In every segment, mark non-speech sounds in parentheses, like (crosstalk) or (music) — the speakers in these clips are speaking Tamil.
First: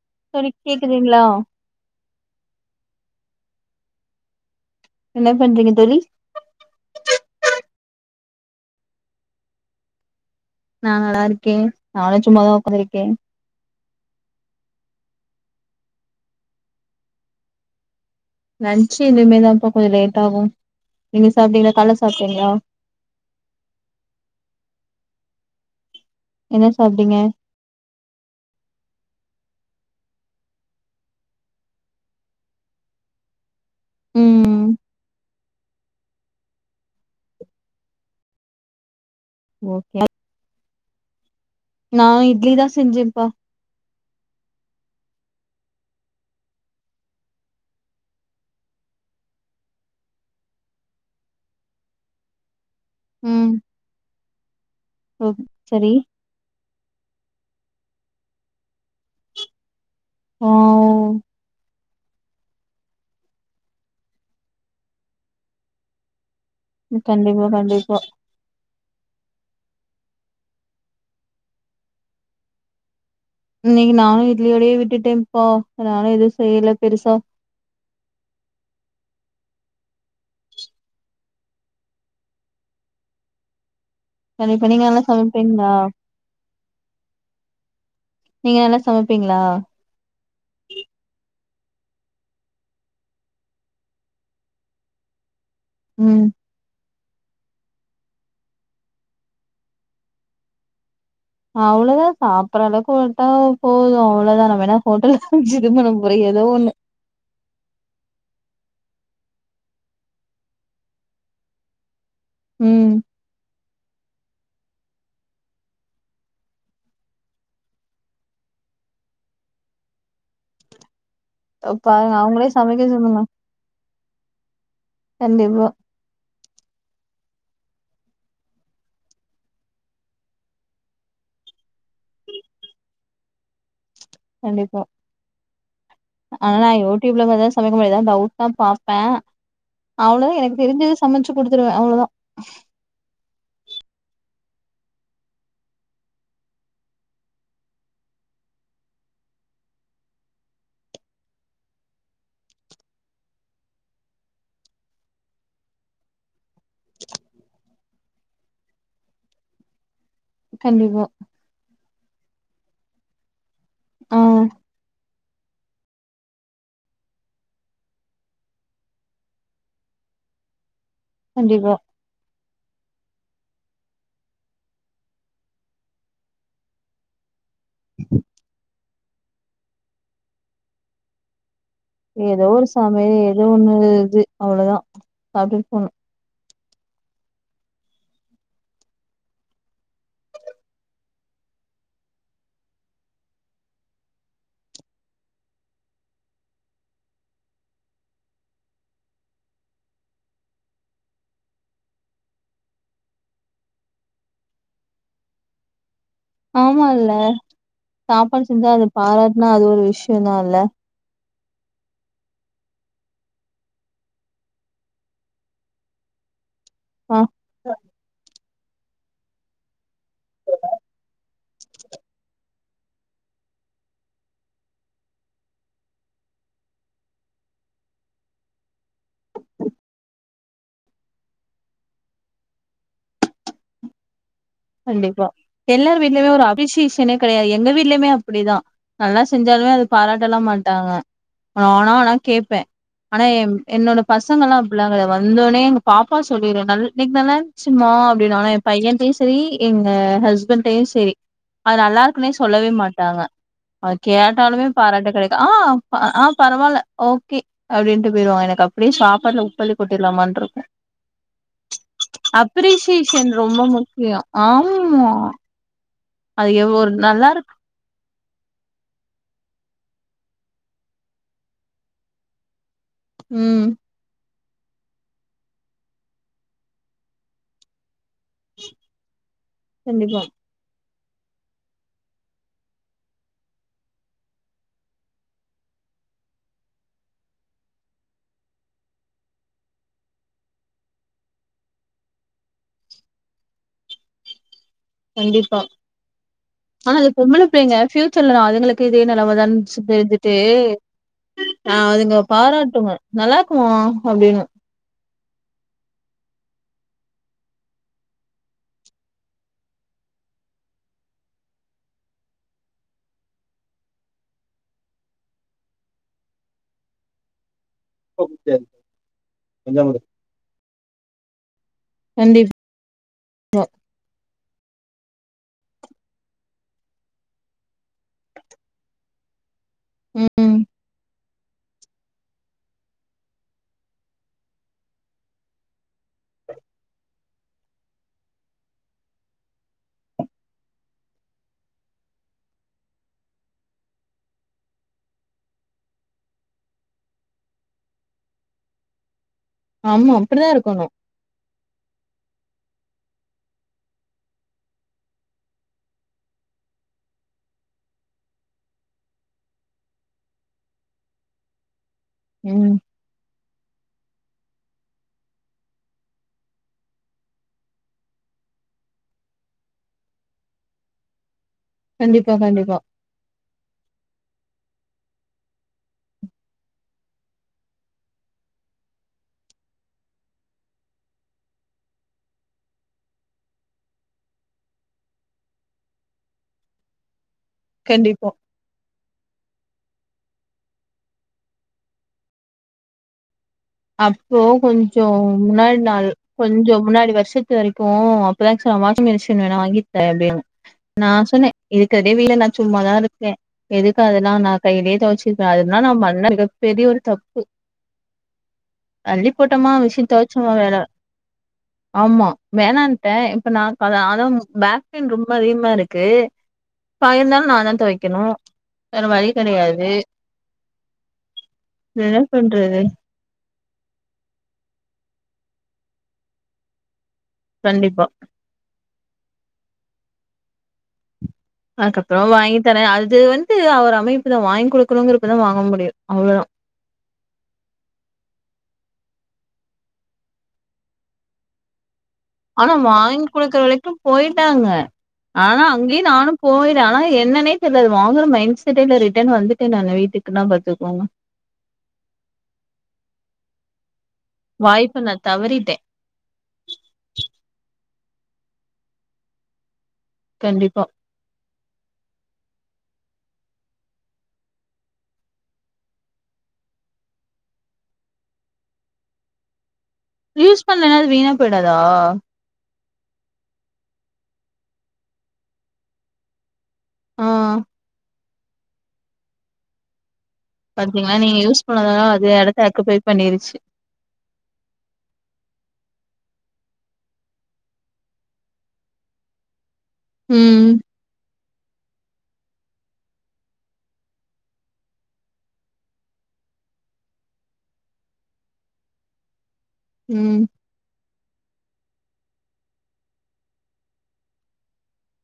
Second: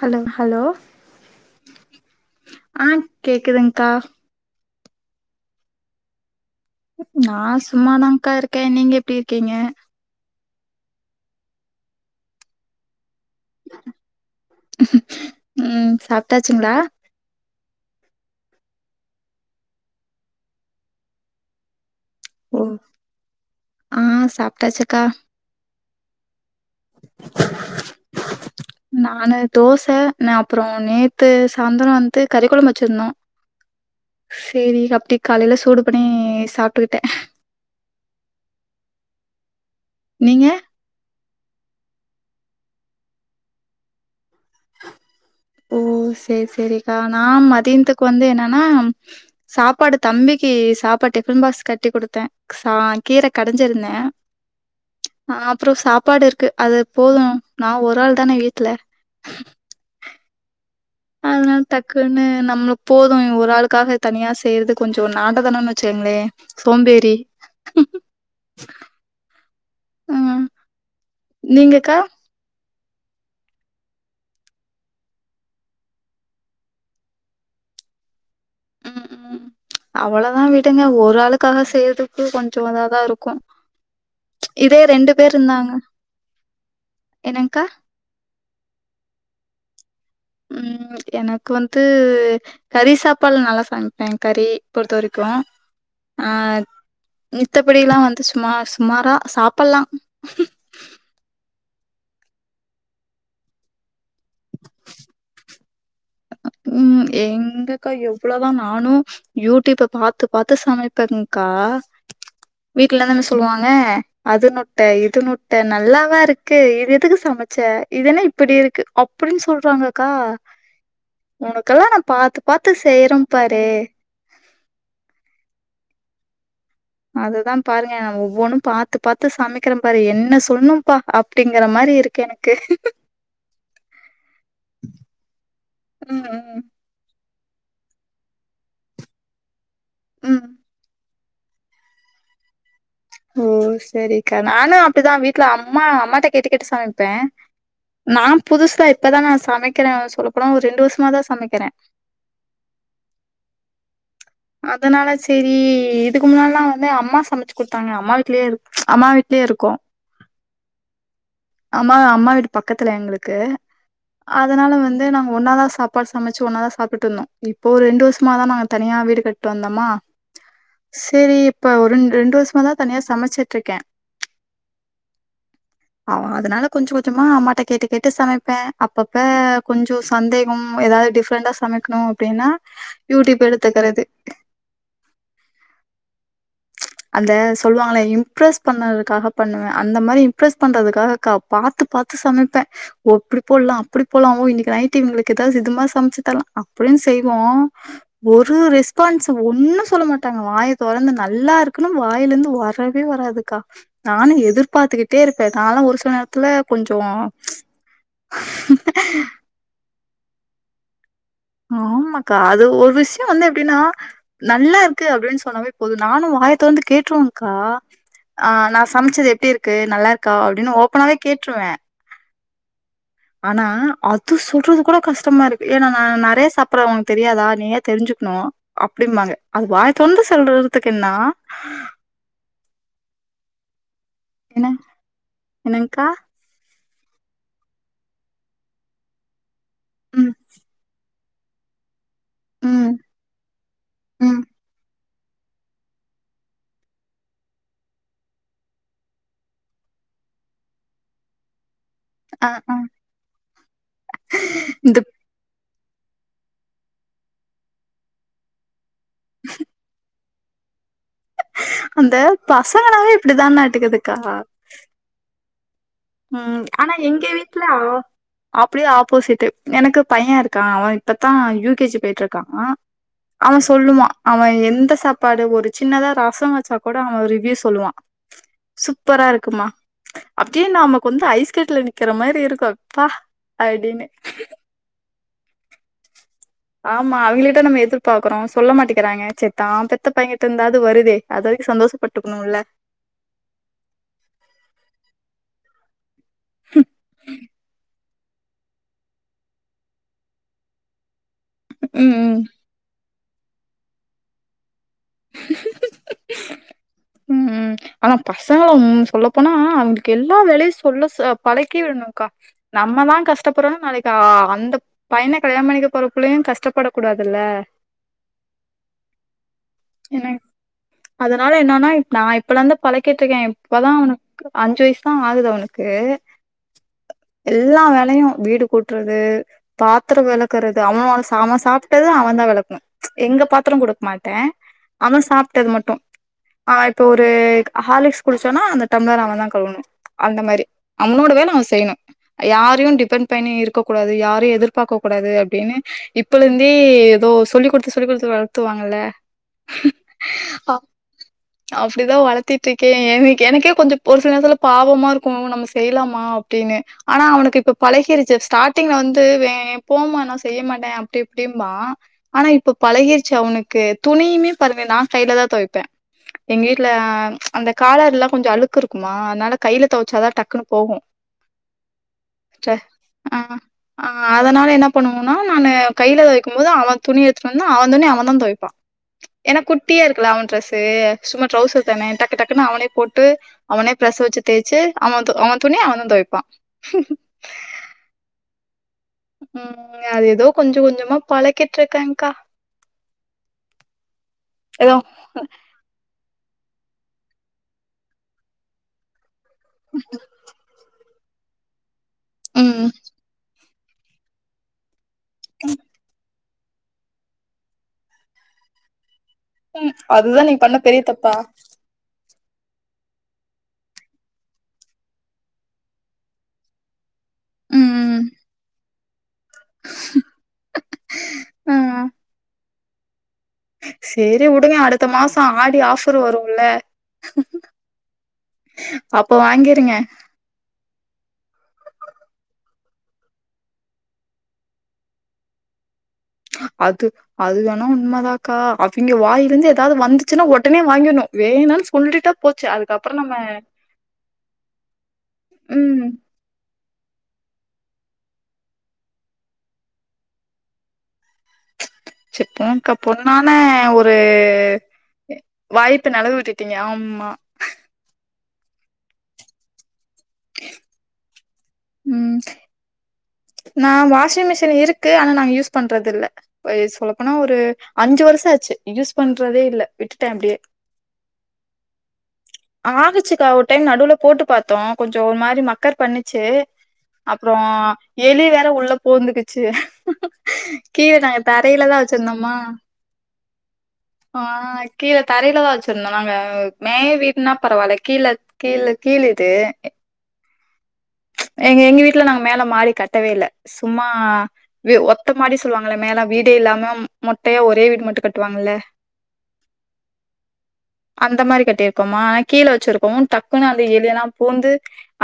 ஹலோ சொரி ஹலோ கேக்குதுீங்களா கேக்குதுங்கா என்ன பண்றீங்க தோழி நா சும்மாதாங்கா இருக்கே நீங்க எப்டி இருக்கீங்க நானு நல்லா இருக்கேன் நானு சும்மாதா உக்காந்துருக்கே ம் சாப்ட்டாச்சுங்ளா லன்ச்சு இனிமே தா இப்ப கொஞ்சோ லேட் ஆகும் நீங்க சாப்ட்டீங்களா கால்ல ஸ் ஓ ஆ சாப்ட்டாச்சு அக்கா என்ன சாப்டீங்க நானு தோச ந அப்புறோ நேத்து சாந்துரோ வந்து கறிக்குளம்பு வெச்சிருந்தோ ம் சேரி அப்டி காலையில சூடுப் ப்புனேஸ் சாப்ட்டுக்குட்டே ஓகே நா இட்லி தா செஞ்சேம்ப்பா ஓ சேர் சேரிக்கா நா மதியன்த்துக்கு வந்து என்னன்னா சாப்பாடு தம்பிக்கி சாப்பாட் டிஃபன் பாக்ஸ் கட்டி குடுத்தே தா கீர ம் கடைஞ்சிருந்தே ஓ ஆ அப்புறோ சரி சாப்பாடு இருக்கு அது போதும் நா ஒரு ஆள் தான வீட்ல ஆ ஓ அதனால் டக்குன்னு நம்மளுக் போதும் இவ் ஒரு ஆளுக்காக தனியா செய்யிறது கொஞ்சோ (unintelligible) வெச்சங்ளே கண்டிப்பா கண்டிப்பா ஆ, நீங்கக்கா இன்னைக்கு நானு இட்லியோடயே விட்டுட்டேப்பா, நானு எதுவு செய்யல பெருசா ம், ம் அவ்வளதா விடுங்க ஒரு ஆளுக்காக செய்யறதுக்கு கொஞ்சோ அதாதா இருக்கு. கண்டிப்பா, இதே நீங்க நல்லா ரெண்டு பேர் சமைப்பீங்ளா? இருந்தாங்க என்னங்க்கா நீங்க நல்லா சமைப்பீங்ளா? க்கு வந்து கறி சாப்பாடுலா நல்லா சாமைப்பே, கறி பொறுத்த வரைக்கு ம் ஆ மித்தபடிலா வந்து சுமா சுமாரா சாப்புட்லா. அவ்ளோதா சாப்பிட்றளவுக்கு வந்ட்டா போது அவ்ளோதா நம்ம என்ன ஹோட்டலா வச்சி ம்ப நம் ம் எங்கக்கா எவ் ளோதா நானு யூடியூப்ப பாத்து பாத்து சமைப்பேங்க்கா ம் வீட்லலா என்ன சொல்லுவாங்க அது நொ ட்ட இது நொட்ட நல்லாவா இருக்கு இது எதுக்கு சமைச்ச இது என்ன இப்டி இருக்கு அப்டின்னு சொல்றாங்கக்கா உனக்கெல்லா நா பாருங்க பாத்து அவங்களே பாத்து சமைக்க செய்யறே சொல்லுங்க பாரு கண்டிப்பா அதுதான் பாருங்க ந ஒவ்வொன்னும் பாாரத்து பாாரத்து சமைக்கிறேன் பாரு என்ன சொல்லும்ப்பா அப்படிங்கிற மாதிரி இருக்கன் எனக்கு கண்டிப்பா ம் ஆனா ம் நான் யூடியூப்ல வதான் சமைக்க முடியதான் டவுட் தான் பாார்பேன் அவ்வளோதான் ம் எனக்கு தெரிஞ்சது சமைச்சு குடுத்துருவேன் அவ்வளவுதான் ஓ சரிக்கா நானும் அப்படிதான் வீட்டுல அம்மா அம்மாட்ட கேட்டு கேட்டு சமைப்பேன் நான் புதுசுதான் இப்பதான் நான் சமைக்கிறேன் சொல்லப்பபோன ஒரு ரெண்டு வருசமாதான் சமைக்கிறேன் அதனால சரி இதுக்கு முன்னாலல்லாம் வந்து அம்மா சமைச்சு குடுத்தாங்க அம்மா வீட்லயே அம்மா வீட்லயே இருக்கும் கண்டிப்பா அம்மா அம்மா வீட்டு பக்கத்துல எங்களுக்கு ஆ அதனால வந்து நம்ம ஒன்னாதான் சாப்பாடு சமைச்சு ஒன்னாதான் சாப்பிட்டு இருந்தோம் இப்போ ஒரு ரெண்டு வருசமாதான் நாங்க தனியா வீடு கட்டுட்டு வந்தோம்மா சரி இப்ப கண்டிப்பா ஒரு ரெண்டு வருசம் தான் தனியா சமைச்சட்டு இருக்கேன் ஆ அதனால கொஞ்சம் கொஞ்சமா அம்மாட்ட கேட்டு கேட்டு சமைப்பேன் அப்பப்ப கொஞ்சம் சந்தேகம் ஏதாவது டிஃப்ரெண்டா சமை ஏதோ ஒரு சமையல் ஏதோ ஒண்ணு இது அவ்வளவுதான் சாப்பிட்டுட்டு போனும் அந்த சொல்லுவாங்கள இம்ப்ரெஸ் பண்ணறதுக்காக பண்ணுவேன் அந்த மாதிரி இம்ப்ரஸ் பண்றதுக்காக பா பா்த்த சமைப்பேன் எப்படி போடலாம் அப்படி போலாமோ இன்னைக்கு நைடவங்களுக்கு ஏதாவதுமா சமைச்சு தரலாம் அப்படின்னு செய்வோம் ஒரு ரெஸ்பான்ஸ் ஒன்னும் சொல்ல மாட்டாங்க வாய தறந்து நல்லா இருக்குும் வாயில இருந்து வரவே வராதுக்கா நானும் எதிர்பார்த்துக்கிட்டே இருக்கேன் னாலும் ஒரு (inaudible) ஆமா இல்ல சாப்பாடு செஞ்சா அது பாராட்டுனா அது ஒரு விஷய தான் இல்ல ஆமாக்கா அது ஒரு விஷயம் வந்து எப்படின்னா நல்லா இருக்கு அப்படின்னு சொன்னாவே போதும் நானும் காய அங்க வந்து ஆ கேட்டுருவங்க்கா ஆஹ் நான் சமைச்சது எப்படி இருக்கு நல்லா இருக்கு (inaudible) க்கா (unintelligible) அப்படின்னு ஓபனாவே கேட்டுருவேன் ஆனா அது சொல்றது கூட கஷ்டமா இருக்கு ஏன்னா நான் நிறைய சாப்பிடுறேன் உனக்கு தெரியாதா நீ ஏ தெரிஞ்சுக்கணும் அப்படிம்பாங்க அது வாய் தந்து செல்றதுக்கு என்னா என்ன கண்டிப்பா எல்லாரு என்னங்க்கா வீட்டுலையிம் ஒரு அபிசேஷம் (unintelligible) ே (unintelligible) கிடையாது எங்க வீட்டுலயுமே அப்படிதான் நல்லா செஞ்ச இருந்தாலுமே அதது ம் பாராட்டலாம் மாட்டாங்க ஆன ஆன ஆன (inaudible) கேட்பேன் ம் ஆனா என் என்னோட ம் பசங்கல்லாம் அப்பிள்ளாங்க (inaudible) வந்தோனே எங்க பாப்பா சொல்லிடும் இன்ன்னைக்கு நல்லாந்துச்சுமா அப்படின்னுனா என் பையன் (inaudible) சரி எங்க ஹஸ்பண்டையும் சரி அது நல்லா இருக்குனே ஆ சொல்லவே ஆ மாட்டாங்க அது கேட்டாலுமே இந்த பாராட்டு கிடைக்கும் ஆஹ் ஆஹ பரவாயில்ல ஓகே அப்படின்னுட்டு போயிடுவாங்க எனக்கு அப்படி சாப்பாடுல உப்பல்லி கொட்டிடலாமான்னு இருக்கும் அந்த பசங்கனாவ ரொம்ப இப்படிதானருக்கு முக்கியோ ஆமா அது உம் எவ் ஒரு ஆனா எங்க நல்லா இருக்கு வீட்ல அப்டியே ஆப்போஷிட்டு எனக்கு பையன் இருக்கான் அவன் இப்பத்தான் யூ கே ஜி போயிட்டு இருக்கான் ம் அவன் சொல்லுவா அவன் எந்த சாப்பாடு ஒரு சின்னதா ரசம் வச்சா கூட அவன் ரிவ்யூ சொல்லுவான் சூப்பரா இருக்குமா கண்டிப்பா அப்டியே நாம கொஞ்சம் ஐஸ் கட்டில நிக்கிற மாரி இருக்கும் அப்பா அப்டின்னு ஆமா அவைங்கள்ட்ட நம்ம எதிர்பாக்குறோம் சொல்ல மாட்டிக்கிறாங்க சேர் தான் பெத்த பையங்கிட்டு இருந்தாவது வருதே அது வரைக்கும் சந்தோஷப்பட்டுக்கணும்ல கண்டிப்பா ஆனா இது பொம்பளபிள்ளைங்க ஃப்யூ சர்ல அதுங்களுக்கு இதே நெலமைதான் சு தெரிஞ்சுட்டு ஆஹ் ம், அதுங்க ம். பாராட்டுங்க நல்லாருக்குமா அப்டின்னு (inaudible) உம் ஆனா பசங்கள ம் சொல்லப்போனா அவங்களுக்கு எல்லா வேலையும் சொல்ல ச பழக்கி விடணும்க்கா நம்மதான் கஷ்டப்படுறோம்னா நாளைக்கி அந்த பையன கல்யாணம் பண்ணிக்க போறப்புள்ளயும் கஷ்டப்பட கூடாதுல்ல ஓகே (unintelligible) என்ன அதனால என்னான்னா நான் இப்பலாந்தான் பழக்கிட்ருக்கேன் இப்பதான் அவனுக் அஞ்சு வயசு தான் ஆகுது அவனுக்கு எல்லா வேலையும் வீடு கூட்றது பாத்ரம் ம். விளக்கறது அவன் (unintelligible) அவன் சாப்ட்டத அவன் தான் வெளக்கணும் ச் எங்க பாத்தரம் குடுக்க மாட்டே அவன் சாப்ட்டது மட்டும் ஆஹ் இப்போ ஒரு ஹார்லிக்ஸ் குடிச்சன்னா அந்த டம்ளர அவன் தான் கழுவணும் அந்த மாரி அவனோட வேலை அவன் செய்யணும் யாரையும் டிபெண்ட் பண்ணி இருக்க கூடாது யாரையும் எதிர்பார்க்க கூடாது அப்டின்னு இப்பல இருந்தே ஏதோ சொல்லிக் குடுத்து சொல்லி் குடுத்து வளத்துவாங்கல்ல ஆமா அப்டிதா இருக்கணும் அப்டிதான் வளத்திட்டிருக்கேன் என் எனக்கே கொஞ்சம் ஒரு சில நேரத்துல பாவமா இருக்கும் நம்ம செய்யலாமா அப்டின்னு ஆனா அவனுக்கு இப்ப பழகிருச்சு ஸ்டார்ட்டிங்ல வந்து வே போமா நா செய்ய மாட்டேன் அப்டி இப்டிம்பா ஆனா ம். இப்ப பழகிற்ச்சு அவனுக்கு கு துணியுமே பாருமே நான் கையில தான் துவைப்பேன் எங்க வீட்ல ச் அந்த காலர்ல்லாம் கொஞ்சம் அழுக்கு இருக்குமா அதுனால கைல துவச்சாதான் டக்குன்னு போகும் கண்டிப்பா ச்ச கண்டிப்பா ஆஹ் ஆஹ் அத னால என்ன பண்ணுவோனா நானு கைல தொவைக்கும் போது அவன் துணி எடுத்துட்டு வந்து அவன் துணி அவன் தான் தொவப்பான் ஏன்னா குட்டியா இருக்கல அவன் டிரரெஸ்ஸு சும்மா ட்ரவுசர் தானே டக்கு டக்குன்னு அவனே போட்டு அவனே பிரஷ வச்சு தேச்சு அவன் அவன் துணிய அவன்தான் தொவைப்பான் கண்டிப்பா உம் அது ஏதோ கொஞ்சம் கொஞ்சமா பழக்கிட்டு இருக்கேக்கா அப்போ கொஞ்சம் முன்னாடி நாள் கொஞ்சம் முன்னாடி வருஷத்து வரைக்கும் அப்பதான் (unintelligible) வாஷிங் மிஷி மிஷின வாங்கிட்டே எப்டியு நான் சொன்னே இது கடைவில நான் ம் சும்மாதான் இருப்பே எதுக்கு அதெல்லாம் நான் கையிலேயே துவச்சுக்குவ அதனா நா மண்ண பெரியொரு தப்பு தள்ளி போட்டோமா மிஷின் அதுதான் துவைச்சோமா நீங்க பண்ண வேலை பெரிய தப்பா ஆமா வேணனுட்டேன் இப்ப நான் அத அதான் பேக் பெயின் ரொம்ப அதிகமா இருக்கு பயர்ந்தாலும் நான் தான் ம் துவைக்கணும் தரவ கிடையாது என்ன பண்றது சரி உடுங்க அடுத்த மாசம் ஆடி ஆஃபர் வரும்ல கண்டிப்பா அப்போ வாங்கிருங்க அதுக்கப்புறம் வாங்கி தரேன் அது வந்து அவர் அமைப்புதான் வாங்கி் கொடுக்கணுங்கிறப்பதான் வாங்க முடியும் அவ்வளோதான். அது அது வேணா உண்மைதாக்கா இங்க வாய்ல இந்து ஏதாது வந்துச்சுனா ஒடனே வாங்கிணு வேணா ஆனா வாங்கி் குடுக்கற வரைக்கு போய்ட்டாங்க ஆனா அங்கயு ம் நானும் போய் ஆனா என்னனே தெர்ல அது வாங்குற மைண்ட் செட்டே இல்ல ரிட்டர் வந்துட்ட நானு வீட்டுக்கு நா பாத்துக்கோங்க சப்ப்க (unintelligible) பொண்ணானே ஒரு வாய்ப்ப நான் ஒரு தவறிட்டேன். வாய்ப்ப நழுவ விட்டுட்டீங்க ஆமா கண்டிப்பா ம் நா வாஷிங் மிஷின் இருக்கு ஆனா நாங்க யூஸ் பண்றதுல்ல சொல்லப்போனா ஒரு அஞ்சு வருஷோ ஆச்சு யூஸ் பண்றதே இல்ல விட்டுட்டே அப்டியே யூஸ் பண்ணலனா அது வீணா போய்டாதா ஆகுச்சுக்கா ஒரு டைம் நடுவுல போட்டு பாத்தோ கொஞ்சோ ஒரு மாரி மக்கர் பண்ணிச்சு ஆ அப்றோ எலி வேற உள்ள பூந்துக்குச்சு கீழ பாத்தீங்களா? நீங்க நாங்க யூஸ் தரையில தா பண்ணதால அது வச்சிருந்தோமா இடத்த ஆக்குபை பண்ணிருச்சு. ஆ கீழ தரையில தா வச்சி (unintelligible) நாங்க மே வீடுனா பரவால்ல கீழ கீழ் கீழ் இது ம் எங்க எங்க வீட்டல நாங்க மேல மாடி கட்டவே இல்ல சும்மா ஒத்த மாடி சொல்வாங்கள்ல மேல வீடே இல்லாம மொட்டையா ஒரே வீடு மட்டும் கட்டுவாங்கல்ல ம் அந்த மாரி கட்டிருக் பாமா ஆனா கீழ வச்சிருக்ககோ டக்குனு அந்த எலி எல்லா பூந்து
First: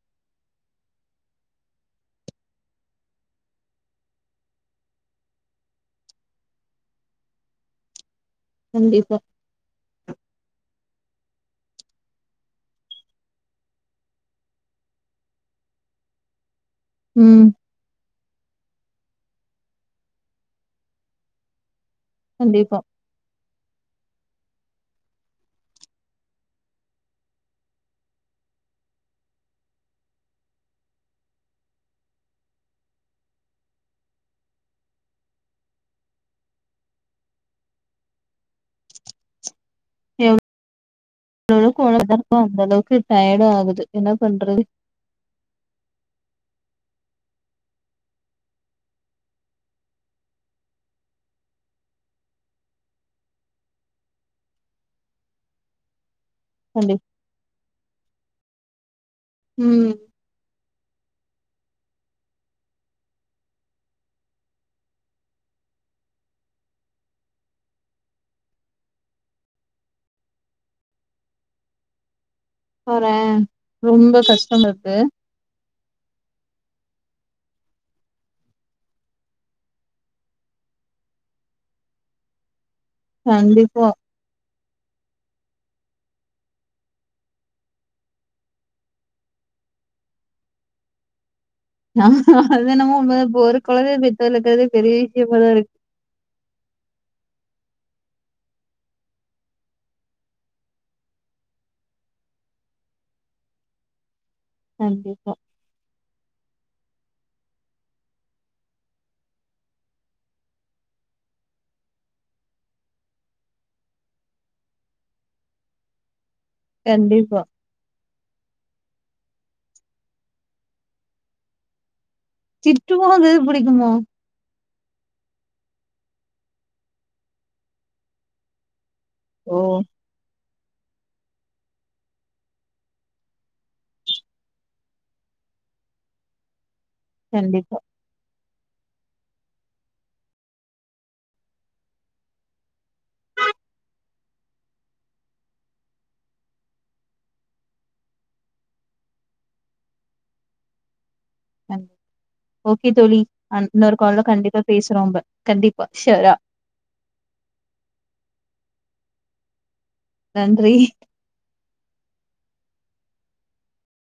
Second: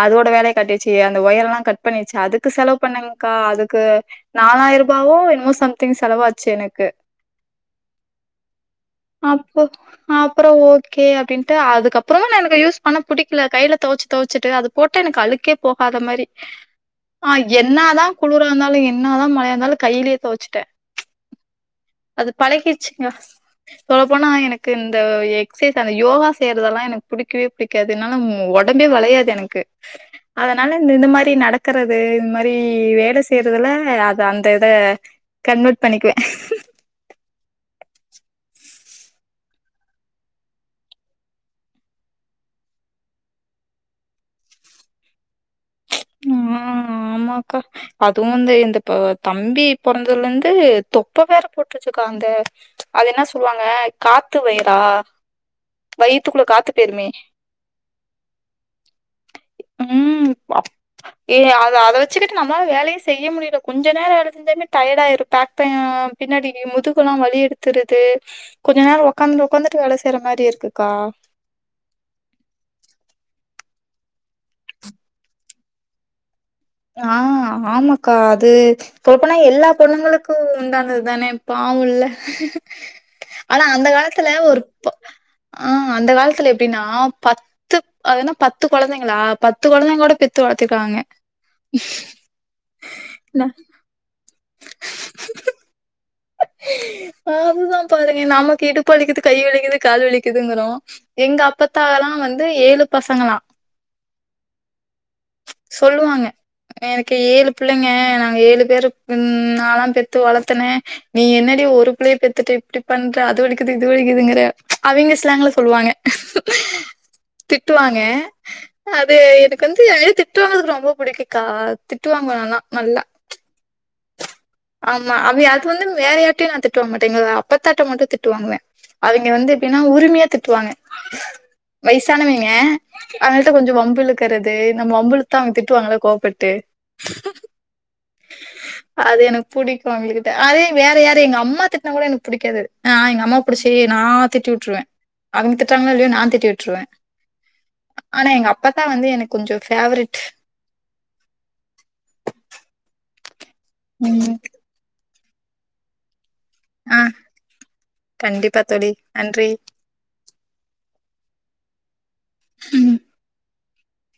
அதோட வேலய காட்டிச்சு தி அந்த ஒயர்லா கட் பண்ணிச்சு அதுக்கு செலவு பண்ணங்க்கா அதுக்கு நாலாயிரூபாவோ எனமோ சம்திங் செலவா ஆச்சு எனக்கு கண்டிப்பா அப்போ அப்றோ ஓ கே அப்டின்ட்டு அதுக்கப்புறமு நா எனக்கு யூஸ் பண்ண பிடிக்கல கைல துவச்சு துவச்சிட்டு அது போட்டு எனக்கு அழுக்கே போகாத மாரி ஆ ம் என்னாதா குளிர இருந்தாலு என்னாதா ந இருந்தானலு கைலே தொவச்சுட்ட அது கண்டிப்பா பழகிச்சுங்க சொல்ல போனா எனக் எனக்கு இந்த எக்சைஸ் அந்த யோகா செய்யறதெல்லா எனக்கு புடிக்கவே புடிக்காது என்னால ஒடம்பே வளையாது எனக்கு அதனால இந்த இந்த மாரி நடக்கறது இந்த மாரி வேல செய்றதெவ்லா அது அந்த இத கண்வட் பண்ணிக்குவ எ (unintelligible) அந்த அளவுக்கு டயர்டு ஆகுது என்ன பண்றது ஆ ஆமாக்கா அதுவு வந்து இந்த தம்பி பொறந்ததுல இருந்து தொப்ப வற போட்ருச்சுக்கா அந்த அது என்ன சொல்லுவாங்க காத்து வயிறா வை யித்துக்குள்ள காத்து கண்டிப் பேருமே ம் ஏ அத அத வச்சுக்கிட்டு நம்மளால வேலயே செய்ய முடில கொஞ்சோ நரோ வேல செஞ்சாலுமே டயர்ட் ஆயிரு பக் பேன் ஆ பின்னாடி முதுகெல்லா வழி எடுத்துருது கொஞ்ச நேரோ உக்காந்துட்டு உக்காந்துட்டு வேல செய்ற மாரி இருக்குக்கா பாற ரொம்ப கஷ்டம் இருக்கு ஆ ஆமாக்கா அது ஓப்பனா எல்லா பொண்ணுங்களுக்கு உண்டானதுதான பாவுல்ல ஆனா அந்த கண்டிப்பா காலத்துல ஒரு ஆ ‌அந்த காலத்துல எப்டினா பத்து அதுனா பத்து கொழந்தைங்களா பத்து கொழந்தைங்கோட பெத்து வளத்திகாங்க நம்ம அது என்னமோ உண்ம தா இப்போ ஒரு கொழந்நயே பெத்து வள அது பெரிய விஷயமா தான் இருக்கு ஹூக் ஹ அதுதான் பாருங்க நமக்கு இடுப்புலிக்குது கை விலிக்குது கால் வலிக்குதுங்கிறோம் எங்க அப்பத்தால்லாம் வந்து ஏழு பசங்களாம் கண்டிப்பா சொல்லுவாங்க. எனக்கு ஏழு பிள்ளைங்க நாங்க ஏழு பேரு உ நல்லாம் பெத்து வளர்த்தனேன் நீ என்னாடி ஒரு பிள்ளைையை பெத்துட்டு இப்படி பண்ற அது வலிக்குது இது வலிக்குதுங்கற அவங்க ஸ்லாங்கள சொல்லுவாங்க ஹூ கண்டிப்பா திட்டுவாங்க அது எனக்கு வந்து என் திட்டுவங்கதுக்கு ரொம்ப புடிக்கும்க்கா வாங்குவேன் நான்லாம். நல்லா சிறட்டுறு போகம் எது பிடிக்குமோ ஆமா அவ அது வந்து வேற யார்கிடயையும் நான் தட்டுவாங்க மாட்டேன்ங்க அப்பத்தாட்டை மட்டும் திட்டுவாங்குவேன் அவங்க வந்து ஓ எப்படின்னா உரிமையா திட்டுவாங்க வயசானவங்க அவங்கள்ட்ட கொஞ்சம் வம்புழுக்கிறது நம்ம வம்புல தான் அவங்க திட்டுவாங்கள கோவப்பட்டு கண்டிப்பா அது எனக்கு பிடிக்கும் அவங்ககிட்ட அதே வேற யாரும் எங்க அம்மா திட்டினா கூட எனக்கு பிடிக்காதுது ஆஹ் எங்க அம்மா புிடிச்சி நான் திட்டி விட்டுருவேன் அங்க திட்டுறாங்களோ இல்லையோ நான் திட்டி விட்டுருவேன் ஆனா எங்க அப்பாதான் வந்து எனக்கு கொஞ்சம் ஃப்பேவரட் ஓகே தோழி அடுத் இன்னொரு காலல ம் கண்டிப்பா பேசுறோம்ப கண்டிப்பா ஷோரா ஆஹ் கண்டிப்பா தழி நன்றி நன்றி உம்